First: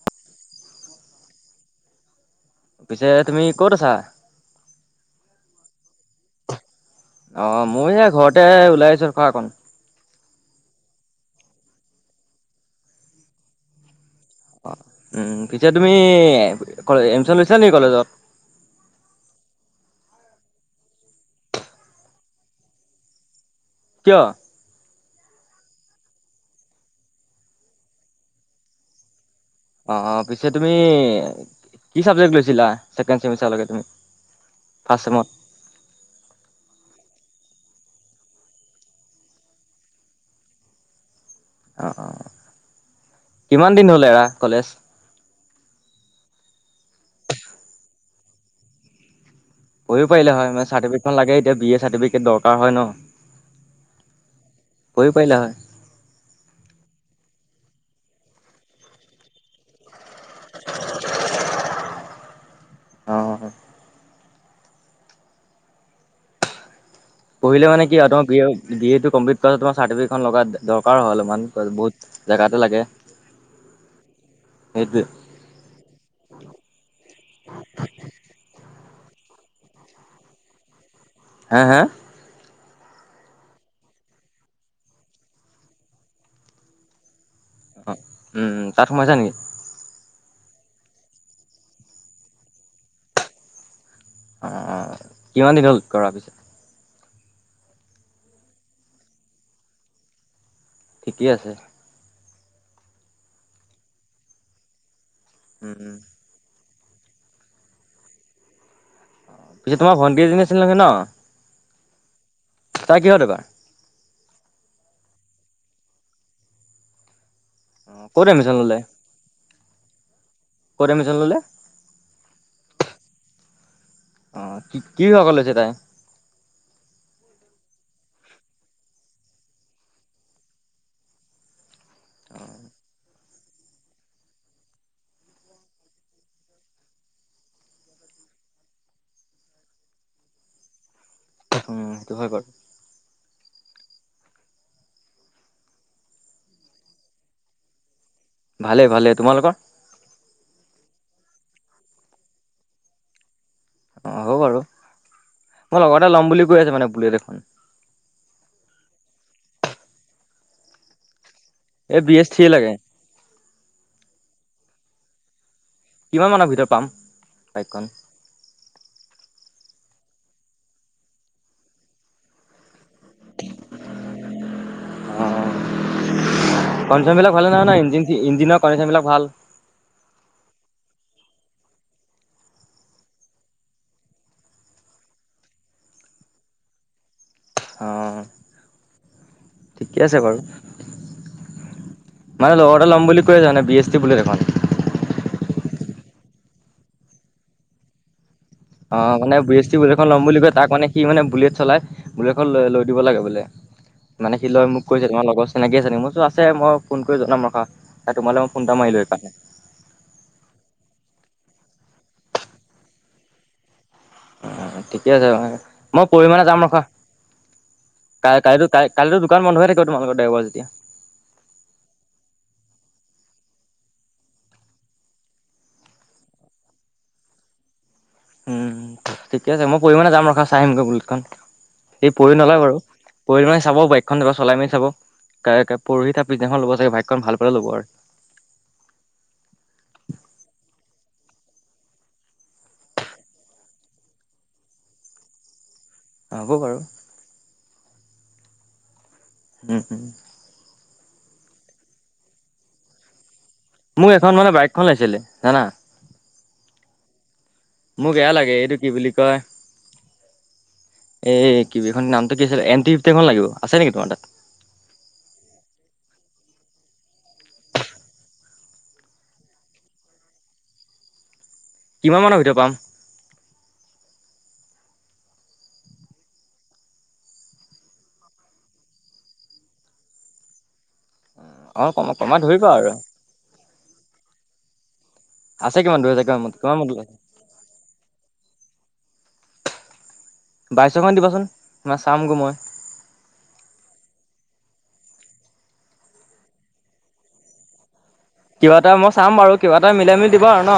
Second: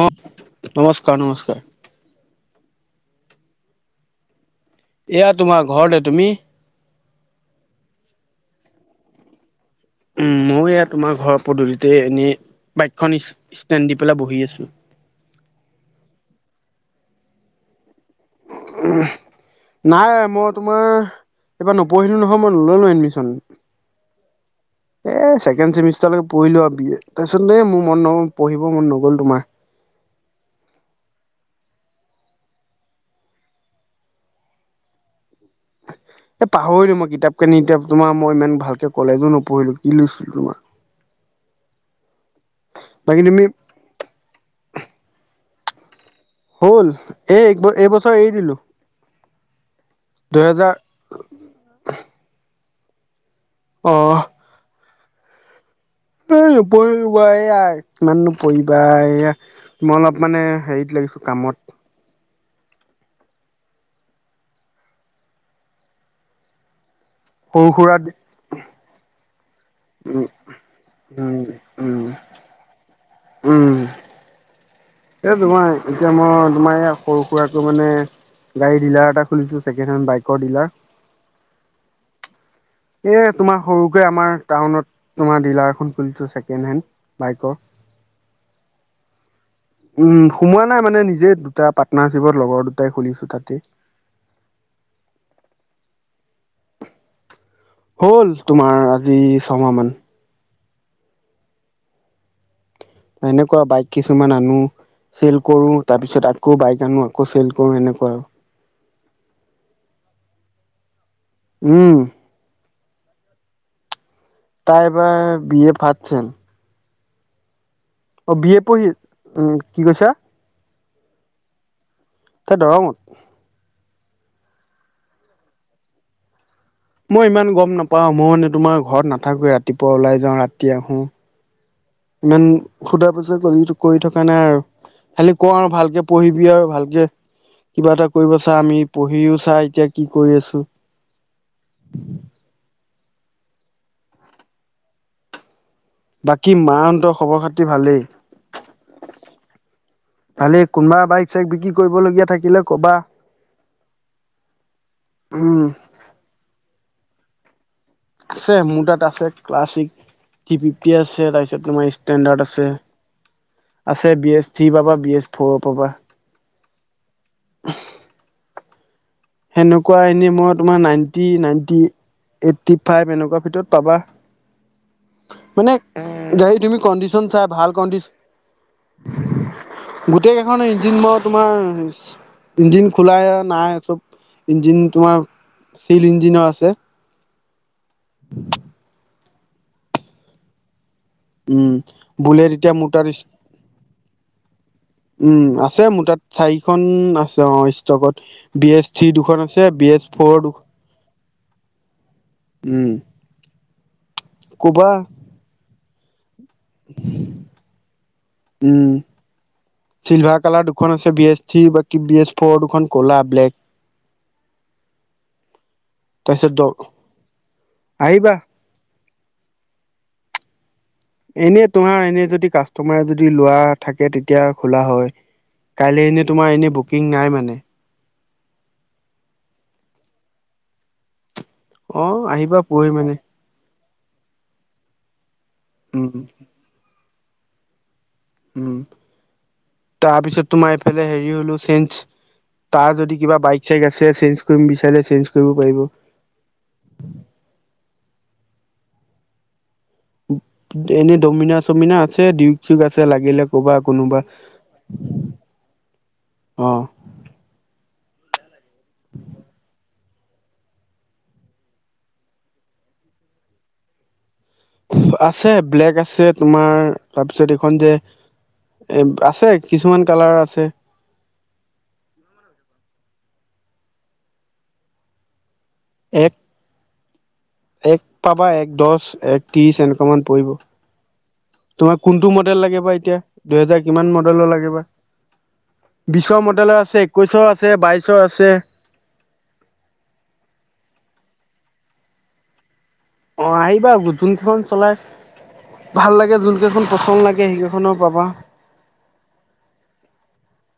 অ নমস্কাৰ নমস্কাৰ। পিছে তুমি ক'ত আছা? এয়া তোমাৰ ঘৰতে। তুমি? অ মই এই ঘৰতে ওলাই আহিছোঁ, খা অকণ। উম ময়ো এয়া তোমাৰ ঘৰৰ পদূলিতে এনেই বাইকখন ষ্টেণ্ড দি পেলাই বহি আছ- উম পিছে তুমি ক এমচন লৈছিলা নেকি কলেজত? উম। নাই মই তোমাৰ এইবাৰ নপঢ়িলো নহয় মই নললো এডমিচন। কিয়? এ ছেকেণ্ড চেমিষ্টাৰলৈকে পঢ়িলো আৰু বি এ তাৰপিছতে মোৰ মন ন পঢ়িব মন নগ'ল তোমাৰ। অ', অ', পিছে তুমি কি চাবজেক্ট লৈছিলা ছেকেণ্ড ছেমিষ্টাৰলৈকে তুমি। ফাৰ্ষ্ট ছেমত। এ পাহৰিলো মই কিতাপ কানি এতিয়া তোমাৰ মই ইমান ভালকে কলেজো নপঢ়িলো, কি [unintelligible] তোমাৰ। অ', অ'। বাকী তুমি কিমান দিন হলে এৰা কলেজ? হ'ল এই এক এইবছৰ এৰি দিলো। পঢ়িব পাৰিলে হয় মানে দুহেজাৰ চাৰ্টিফিকেটখন লাগে এতিয়া বি এ চাৰ্টিফিকেট দৰকাৰ হয় ন। অহ। পঢ়িব পাৰিলা হয়। এ নপঢ়িলো বা [unintelligible] কিমাননো পঢ়িবা এইয়া। মই অলপ মানে হেৰিত লাগিছোঁ কামত। অ', হয়। পঢ়িলে সৰু মানে কি সুৰা হয় তোমাৰ বিএ বি এ টো কম্প্লিট কৰা তোমাৰ উম চাৰ্টিফিকেটখন লগা দৰকাৰ হয় অলপমান তাৰপিছত উম উম বহুত জেগাতো লাগে, উম সেইটোৱে। এই তোমাৰ এতিয়া মই তোমাৰ এয়া সৰু সুৰাকে মানে গাড়ী ডিলাৰ এটা খুলিছো, ছেকেণ্ড হেণ্ড বাইকৰ ডিলাৰ। হা- হা। এ তোমাৰ সৰুকে আমাৰ টাউনত তোমাৰ ডিলাৰ এখন খুলিছো ছেকেণ্ড হেণ্ড। বাইকৰ। অ' উম, উম, তাত সোমাইছা নেকি। উম, সোমোৱা নাই মানে নিজে দুটা পাৰ্টনাৰশ্বিপত লগৰ দুটাই খুলিছো তাতে। উম, উম, কিমান দিন হ'ল কৰাৰ [unintelligible] হ'ল তোমাৰ আজি ছমাহ মান। ঠিকেই আছে। এনেকুৱা বাইক কিছুমান আনো, চেল কৰো উম তাৰপিছত তাত আকৌ বাইক আনো, আকৌ চেল কৰোঁ এনেকুৱা আৰু। পিছে তোমাৰ ভণ্টি এজনি আছিল নহয় ন। উম। তাই কিহত এবাৰ। তাই এবাৰ বি এ ফাষ্ট ছেম। অ'। ক'ত অ', বি এডমিশ্যন এ ল'লে পঢ়ি, উম, কি কৈছা। ক'ত এডমিছন ল'লে। তাই দৰঙত। অ', কি- কি বিভাগত লৈছে তাই। মই ইমান গম নাপাও, মই মানে তোমাৰ ঘৰত নাথাকোৱে ৰাতিপুৱা ওলাই যাওঁ, ৰাতি আহোঁ। ইমান সোধা পুচা [unintelligible] টো কৰি থকা নাই আৰু, খালি কওঁ আৰু ভালকে পঢ়িবি আৰু ভালকে কিবা এটা কৰিব চা, আমি পঢ়িও চা এতিয়া কি কৰি আছো। উম, [unintelligible] হয় বাৰু। বাকী মাহঁতৰ খবৰ খাতি ভালেই। ভালেই- ভালেই তোমালোকৰ। ভালেই, কোনোবা বাইক চাইক বিক্ৰী কৰিবলগীয়া থাকিলে ক'বা। অ', হ'ব বাৰু, উম মোৰ লগৰ এটাই ল'ম বুলি কৈ আছে মানে বুলেট এখন। আছে মোৰ তাত আছে, ক্লাছিক থি ফিফটিয়ে আছে [unintelligible] তে তোমাৰ এই বি এছ থ্ৰী ষ্টেণ্ডাৰ্ড আছে, লাগে আছে বি এছ থ্ৰী পাবা বি এছ ফ'ৰো পাবা। কিমান মানৰ ভিতৰত পাম, বাইকখন। সেনেকুৱা এনে মই তোমাৰ নাইনটি- নাইনটি এইটটি ফাইভ এনেক কোৱা ভিতৰত পাবা। অ মানে গাড়ী তুমি কণ্ডিচন কণ্ডিশ্যনবিলাক চাই ভালে নহয় ভাল ন ইঞ্জিন কণ্ডিছন ইঞ্জিনৰ কণ্ডিশ্যনবিলাক ভাল গোটেই কেইখন ইঞ্জিন মই তোমাৰ ইঞ্জিন খোলাই নাই চব ইঞ্জিন তোমাৰ চীল ইঞ্জিনৰ আছে অ থু ঠিকে আছে বাৰু, উম বুলেট মানে এতিয়া লগৰ এটা মোৰ তাত ল'ম বুলি কৈ আছে মানে বি এছ টি বুলেট এখন। উম, আছে মোৰ তাত চাৰিখন আছে অ', ষ্ট'কত। বি এছ থ্ৰী অ', মানে দুখন বি আছে এছ টি বুলেটখন ল'ম ফ'ৰ বুলি দুখন কয় তাক মানে সি মানে বুলেট চলাই, বুলেটখন লৈ- লৈ উম দিব লাগে বোলে। মানে সি লয় মোক ক'বা কৰিছে তোমাৰ লগত চিনাকি আছে নি মইতো আছে মই ফোন কৰি জনাম ৰখা তোমালৈ মই ফোন এটা উম মাৰিলো সেইকাৰণে চিলভাৰ কালাৰ দুখন আছে বি এছ থ্ৰী বাকী বি এছ ফ'ৰ দুখন ক'লা ব্লেক অ ঠিকে আছে মই মই পৰহি মানে তাৰপিছত দ যাম ৰখা আহিবা কাই কালো কাই কাইলৈতো দোকান বন্ধ হৈ থাকিব তোমোকৰ দেওবাৰ যেতিয়া এনে তোমাৰ এনে যদি কাষ্টমাৰে যদি লোৱা থাকে তেতিয়া খোলা হয় কাইলৈ এনেই তোমাৰ এনেই বুকিং নাই মানে উম ঠিকে আছে মই পৰহি মানে যাম ৰখা চাই আহিমগৈ বুলেটখন অ এই পৰি আহিবা নলয় বাৰু পৰহি মানে পৰি মানে চাব পাৰি বুলেটখন এবাৰ চলাই মেলি চাব উম পৰহি তাৰ পিছদিনাখন ল'ব চাগে বাইকখন ভাল পালে ল'ব আৰু উম তাৰপিছত তোমাৰ এইফালে হেৰি হলো চেঞ্চ তাৰ যদি কিবা বাইক চাইক আছে চেঞ্জ কৰিম বিচাৰিলে চেঞ্চ কৰিব পাৰিব হ'ব বাৰু উম উম এনেই ডমিনা চমিনা আছে ডিউক চিউক আছে লাগিলে ক'বা মোক কোনোবা এখন মানে বাইকখন লাগিছিলে জানা। অ মো বেয়া লাগে এইটো কি বুলি কয় এই কিবি এখনৰ নামটো কি আছিল এন টি ফিফটি এখন লাগিব আছে নেকি তোমাৰ তাত আছে ব্লেক আছে তোমাৰ তাৰপিছত এইখন যে এ আছে কিছুমান কালাৰৰ আছে কিমান মানৰ ভিতৰত পাম এক এক পাবা এক দহ এক ত্ৰিশ এনেকোৱা মান পৰিব অ তোমাৰ কম কোনটো কমাই মডেল ধৰিবা আৰু লাগিবা এতিয়া দুহেজাৰ কিমান মডেলৰ লাগে বা আছে কিমান দুহেজাৰ কিমান বিশৰ মান মডেল কিমান লয় আছে একৈশৰ আছে বাইশৰ আছে। বাইছ খন দিবাচোন তোমাৰ চামগৈ মই অ আহিবা যোনখন চলাই ভাল লাগে যোনকেইখন পচন্দ লাগে সেইকেইখনৰ পাবা কিবা এটা মই চাম বাৰু কিবা এটা মিলাই মিলি দিব আৰু ন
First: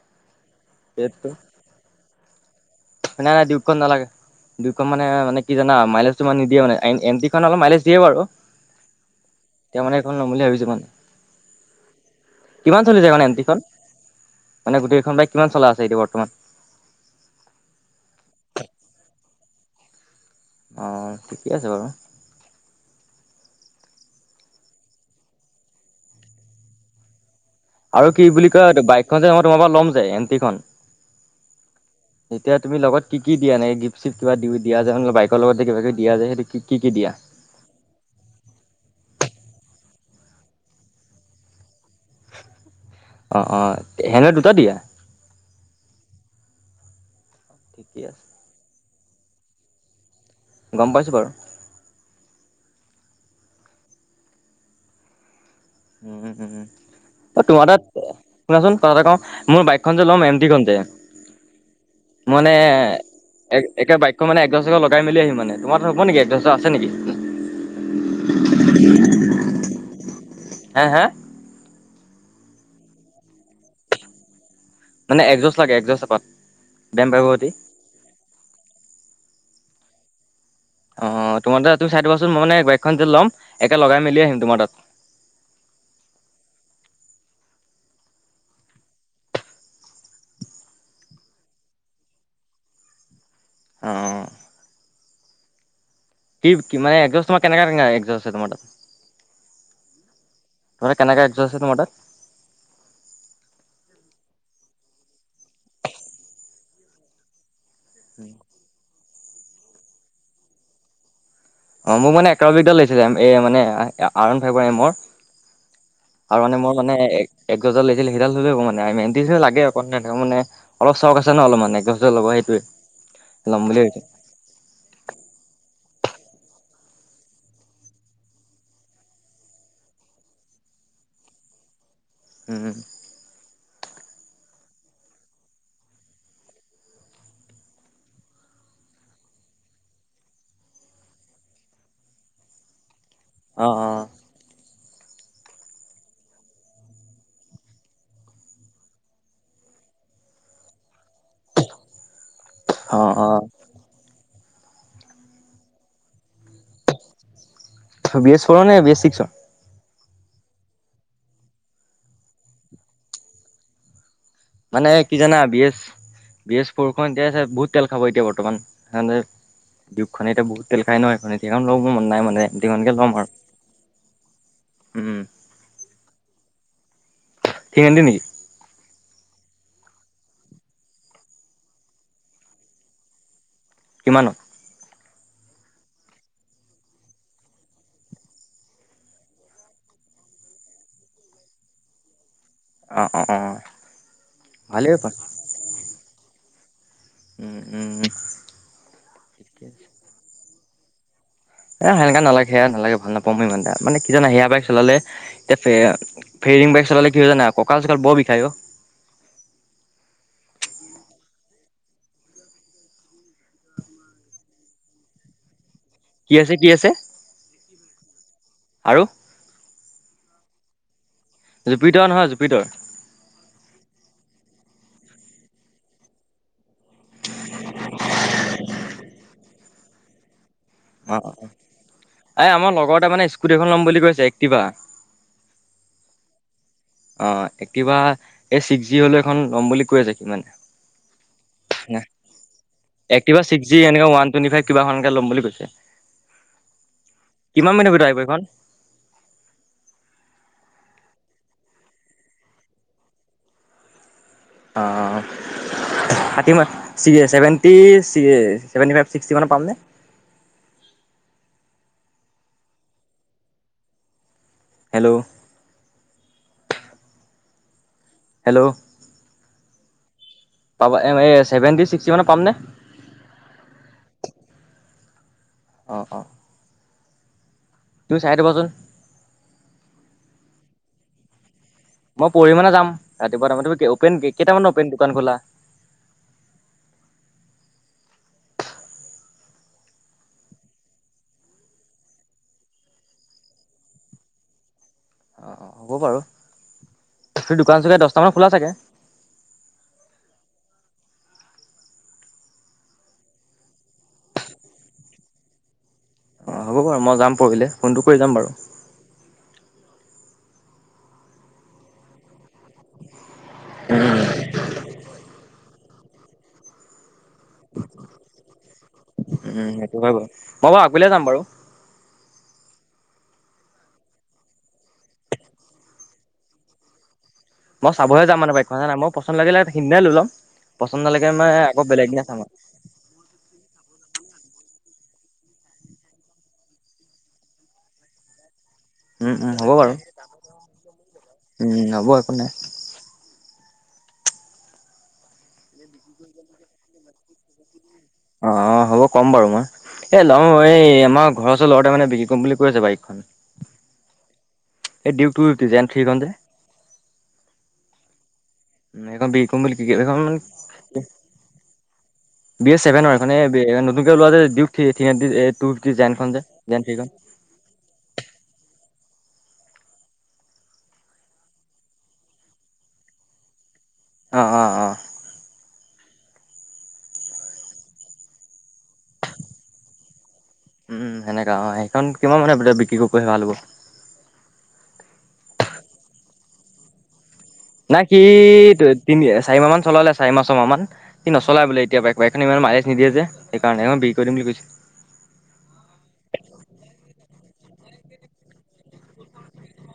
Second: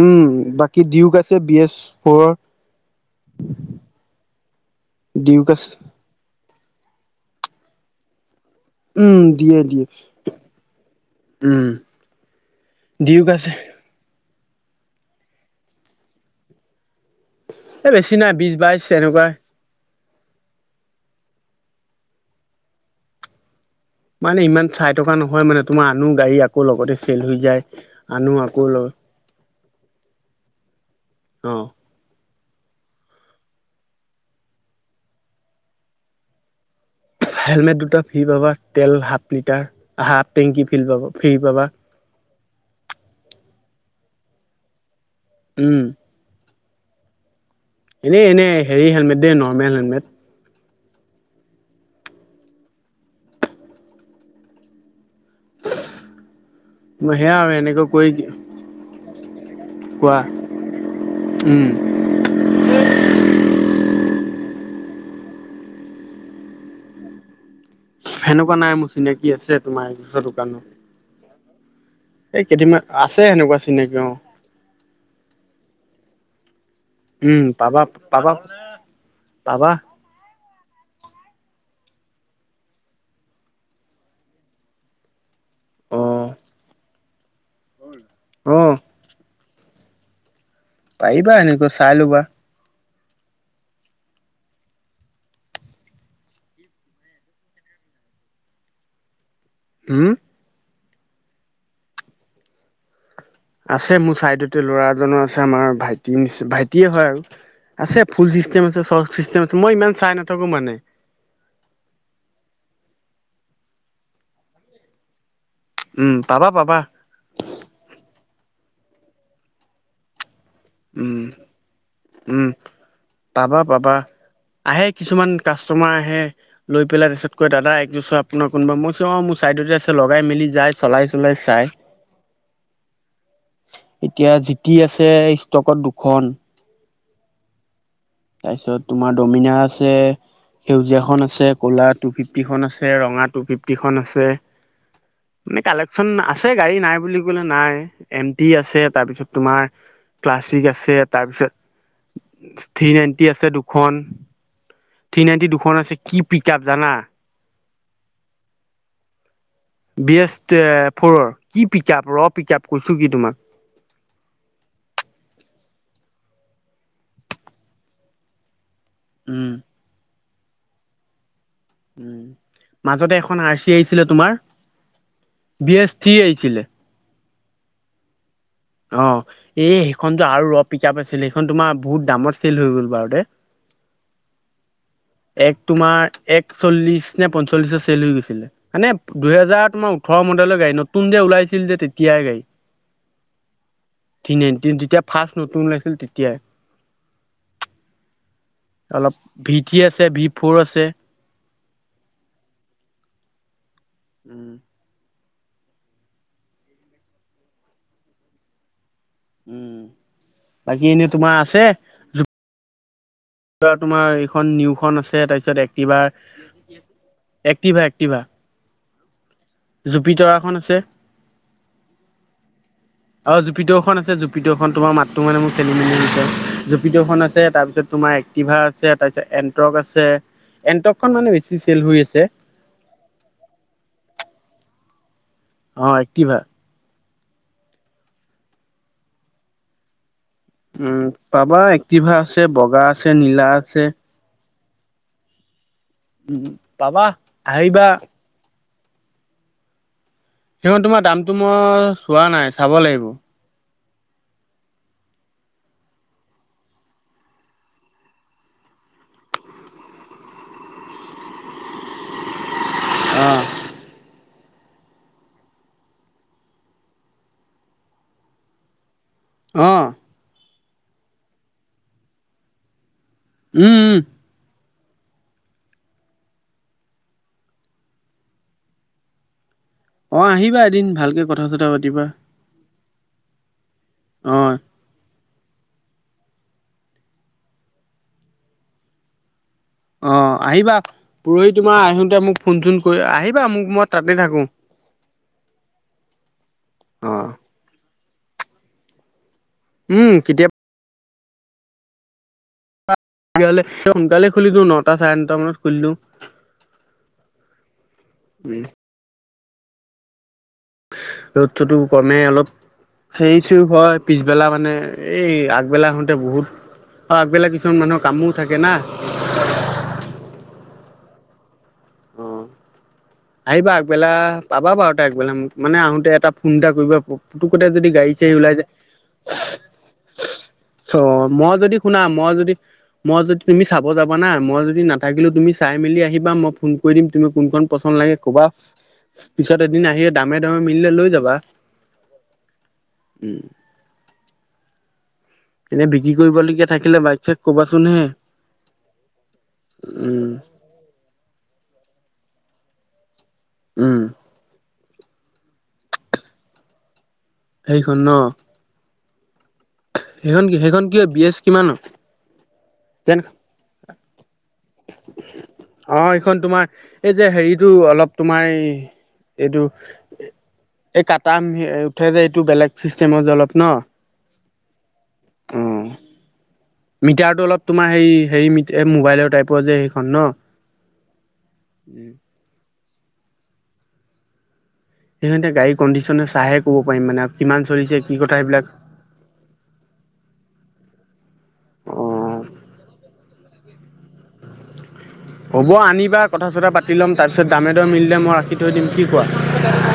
উম বাকী ডিউক ৰেটটো আছে বি এছ ফৰৰ নাই নাই ডিউকখন নালাগে ডিউকখন মানে মানে ডিউক কি আছে জানা মাইলেজ কিছুমান নিদিয়ে মানে এম টিখন অলপ মাইলেজ দিয়ে বাৰু উম দিয়ে এতিয়া দিয়ে মানে এইখন ল'ম বুলি ভাবিছো মানে উম কিমান চলিছে মানে ডিউক এম আছে টিখন মানে গোটেকেইখন বাইক কিমান চলা আছে এতিয়া বৰ্তমান এই বেছি নাই বিশ বাইশ এনেকোৱা অহ ঠিকে আছে বাৰু মানে ইমান চাই থকা নহয় মানে তোমাৰ আনো গাড়ী আকৌ লগতে ফেইল হৈ যায় আৰু কি আনো বুলি আকৌ কয় লগ বাইকখন যে মই তোমাৰ পৰা ল'ম যে এম টিখন অ [unintelligible] এতিয়া তুমি লগত কি কি দিয়া এনেকে গিভ চিফ কিবা দিও দিয়া যে বাইকৰ লগতে কিবা কিবি দিয়া যে সেইটো কি কি দিয়া হেলমেট দুটা ফ্ৰী পাবা তেল হাফ লিটাৰ হাফ টেংকি ফ্ৰী পাব ফ্ৰী পাবা অ অ হেলমেট দুটা দিয়া উম ঠিকে আছে এনেই এনেই হেৰি হেলমেট দেই নৰ্মেল হেলমেট। গম পাইছোঁ বাৰু উম উম উম। মই সেয়া অ আৰু তোমাৰ তাত এনেকৈ কৰি শুনাচোন কথা এটা কও মোৰ বাইকখন যে কোৱা ল'ম এম টিখন যে উম মানে এক একে বাইকখন মানে এচৌস্ত লগাই মেলি আহি মানে তোমাৰ হ'ব নেকি এচৌস্ত আছে নেকি। সেনেকুৱা নাই মোৰ চিনাকি আছে তোমাৰ দোকান, হে হে, এই কেইদিনমান আছে সেনেকুৱা চিনাকি অহ, মানে এচৌষ্ট লাগে এচৌষ্ট এপাত, বেম পাৰিব উম সতি পাবা পাবা পাবা। অহ তোমাৰ চাই থবাচোন মই মান বাইকখন যে ল'ম একে লগাই মেলি আহিম তোমাৰ তাত। অ অঁহ, পাৰিবা এনেকুৱা চাই লবা। অঁহ, কি মানে কি এচাউষ্ট কেনেকুৱা এচাষ্টছে তোমাৰ, উও, তোৰ কেনেকা এচৌষ্ট তোমাৰ তাত, আছে মোৰ চাইডতে ল'ৰা এজনৰ আছে আমাৰ ভাইটি নি ভাইটিয়ে হয় আৰু আছে ফুল চিষ্টেম আছে চচ চিষ্টেম আছে মই ইমান চাই নাথাকো মানে। অহ মোক মানে এক্সপ্ৰবিক দাল লাগিছিলে এই মানে আৰ ওৱান ফাইবৰ এমৰ। উম আৰু পাবা মানে মোৰ পাবা মানে, একগজাল লাগিছিল সিডাল হ'লে আ মানে [unintelligible] লাগে মানে। অলপ চক উম, আছে ন অলপমান এচৌষ্ট ল'ব উম, সেইটোৱে পাবা ল'ম বুলি পাবা ভাবিছো। আহে কিছুমান কাষ্টমাৰ আহে। লৈ পেলাই তাৰপিছত কয় দাদা এচৌষ্ট আপোনাৰ কোনোবা মই অহ মোৰ চাইডতে আছে লগাই মেলি যাই চলাই চলাই চাই। উম, এতিয়া জিটি আছে ষ্টকত দুখন। তাৰপিছত তোমাৰ দমিনা আছে সেউজীয়াখন আছে ক'লা টু ফিফটিখন আছে ৰঙাত, টু অ ফিফটিখন আছে। মানে কালেক্সন আছে গাড়ী নাই বুলি কলে নাই এম টি আছে তাৰপিছত তোমাৰ। ক্লাছিক আছে তাৰপিছত। থ্ৰী অ অ নাইণ্টি আছে দুখন থ্ৰী নাইণ্টি দুখন আছে কি পিক আপ জানা। বেছ কৰ নে বেছ চিকচত। বি এছ ফ'ৰৰ কি পিক আপ ৰ পিক আপ কৈছোঁ কি তোমাক। মানে কি জানা B S B S four খন এতিয়া আছে বহুত তেল খাব এতিয়া বৰ্তমান। সানে উম দিউকখনে এতিয়া বহুত তেল খাই ন এখনে। সেখন লব মন উম নাই মানে দিখনকে মাজতে ল'ম আৰু এখন আৰ চি আহিছিলে তোমাৰ উম, বি এছ থ্ৰি আহিছিলে। থ্ৰি হান্ড্ৰেত নেকি? অ এই সেইখন যে আৰু ৰ পিক আপ আছিলে, সেইখন তোমাৰ বহুত দামত চেল হৈ গ'ল বাৰু দে, কিমানত? এক তোমাৰ এক চল্লিশ নে পঞ্চল্লিশৰ চেল হৈ গৈছিলে। মানে দুহেজাৰ তোমাৰ ওঠৰ মদেলৰ গাড়ী নতুন যে ওলাইছিল যে তেতিয়াই গাড়ী। অ অ অ [unintelligible] ভালেই যেতিয়া ফাৰ্ষ্ট নতুন ওলাইছিল তেতিয়াই। উম উম উ অলপ ভি থ্ৰি আছে ভি ফ'ৰ আছে। এ সেনেকা নালাগে সেয়া নালাগে ভাল নাপাওঁ মই ইমান এটা, মানে কি জানা সেয়া বাইক চলালে, এতিয়া ফেৰিং বাইক চলালে কি হয় জানা, কঁকাল চকাল বৰ বিষায় অ উম, বাকী এনেই তোমাৰ আছে। তহ তোমাৰ এইখন নিউখন আছে। তাৰপিছত এক্টিভাৰ কি আছে কি আছে? এক্টিভা আৰু জুপি তৰাখন আছে। জুপিটৰা নহয় জুপিটৰ, অ জুপিটৰ খন আছে জুপিটৰ খন তোমাৰ মাতটো মানে মোৰ খেলি মেলি হৈ যায়। জুপিটৰখন আছে তাৰপিছত তোমাৰ, টিভাৰ আছে তাৰপিছত এন্টক আছে অ এণ্টকখন মানে বেছি চেল হৈ আছে। এই আমাৰ লগৰ এটাই মানে স্কুটি এখন লম বুলি কৈছে। এক্টিভা অহ এক্টিভা। অহ এক্টিভা, এই ছিক্স জিঅ হলেও এখন লম বুলি কৈ আছে কি মানে উম পাবা, এক্টিভা আছে, বগা আছে, নীলা আছে। টুৱেন্টি ফাইভ কিবা সংজ্ঞা লম বুলি কৈছে। উম, পাবা আহিবা বহী খন সেখন তোমাৰ দামটো মই চোৱা নাই, চাব লাগিব। অহ থাৰ্টি মান, seventy C seventy five, sixty মানত পামনে? অহ হেল্ল হেল্ল অহ পাবা, এহ এই ছেভেণ্টি ছিক্সটি মানত পাম নে? উম, উম অহ, অহ তুমি চাই দিবাচোন অহ আহিবা এদিন, ভালকৈ কথা চথা পাতিবা। মই পৰহি মানে যাম। ৰাতিপুৱা তাৰমানে তুমি অপেন অ কেইটামানত অপেন দোকান খোলা? অহ, আহিবা পৰহি তোমাৰ আহোতে মোক ফোন চোন কৰি আহিবা, মোক মই তাতে থাকোঁ। হব বাৰু। অ দোকান চাগে দছটা পৰা খোলা চাগে উম, কেতিয়া ইয়ালে সোনকালে খুলি‌ দিওঁ। নটা চাৰে নটা মানত খুলি দিওঁ। অ হব বাৰু মই যাম পৰহিলে। ফোনটো কৰি যাম বাৰু উম ৰদতোটো কমেই অলপ সেইটো হয়। পিছবেলা মানে এই আগবেলা হওঁতে বহুত মই আগবেলা কি কৰোঁ যান কামো থাকে না উম, সেইটো হয় বাৰু হ'ব আগবেলা যাম বাৰু উম আহিবা আগবেলা পাবা বাৰু তা আগবেলা মোক মানে আহোতে এটা ফোন এটা কৰিবা। পুটোকতে যদি মই গাড়ী চাবহে চাৰি যাম মানে ওলাই যায়। বাইকখন নাই মোৰ পচন্দ লাগিলে সিদিনাই লৈ ল'ম। পচন্দ অহ, নালাগে মানে মই যদি আকৌ শুনা বেলেগ দিনা মই চাম আৰু যদি মই যদি তুমি চাব যাবা না, মই যদি নাথাকিলো তুমি চাই মেলি আহিবা মই ফোন কৰি দিম তুমি কোন কন ফোন লাগে কবা, উম, উম, পিছত হ'ব এদিন বাৰু আহি দামে দামে মিলিলে লৈ যাবা উম, হ'ব একো নাই উম এনে বিক্ৰী কৰিবলগীয়া থাকিলে বাইক চাইক কবাচোন হে অ অ হ'ব কম বাৰু মই এ উম লওঁ অ এই আমাৰ ঘৰৰ ওচৰ লৰা এটাই মানে বিক্ৰী কৰিম বুলি কৈ আছে। বাইক উম। এই ডিউক থ্ৰু ডিজাইন থ্ৰী খন যে সেইখন নহ উম এইখন বি কম বুলি এইখন‌‌ মানে কি সেইখন কি বি এছ কিমান বি এ ছেভেন হয়। যেন এইখনে নতুনকে ওলোৱা যে দিউক অ এইখন তোমাৰ জেন থ্ৰীখন এই যে হেৰিতটো অলপ তোমাৰ এই এইটো এই কাটা উঠে যে, এইটো বেলেগ চিষ্টেমৰ অলপ যে নহ অ অ অ মিটাৰটো অলপ তোমাৰ হেই হেৰি মোবাইলৰ টাইপৰ যে সেইখন ন উম সেনেকা অ সেইখন উম, কিমান মানে বিক্ৰী কৰিব পিৰিলে‌ ভাল হ'ব সেইখন এতিয়া গড়ী কণ্ডিচন চাইহে ক'ব পাৰিম মানে কিমান চলিছে কি কথা সেইবিলাক তিনদিয়ে চাৰিমাহ মান চলাললে চাৰিমাহ ছমাহ মান সি নচলাই বোলে এতিয়া বাইক বাইকখন অ', ইমান মাইলেজ নিদিয়ে যে সেইকাৰণে এখন বিকি কৰি দিম বুলি কৈছে হ'ব আনিবা কথা চথা পাতি ল'ম তাৰপিছত দামে দৰে মিলিলে মই ৰাখি থৈ দিম কি কোৱা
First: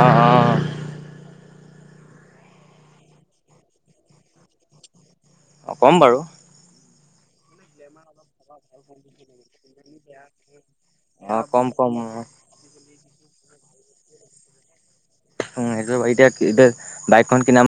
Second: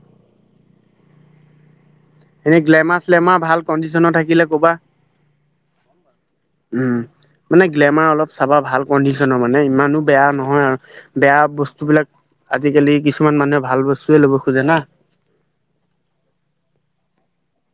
অ অ এনেই গ্লেমাৰ চেলমাৰ ভাল কণ্ডিচনৰ থাকিলে ক'বা। অ ক'ম বাৰু উম মানে গ্লেমাৰ অলপ চাবা ভাল কণ্ডিশনৰ মানে ইমানো বেয়া নহয়। বেয়া অ' কম বস্তু কম বিলাক অ' আজি কালি কিছুমান মানুহে ভাল বস্তুয়ে ল'ব খোজে না। উম সেইটোৱে বাউ এতিয়া এতিয়া বাইকখন কিনাম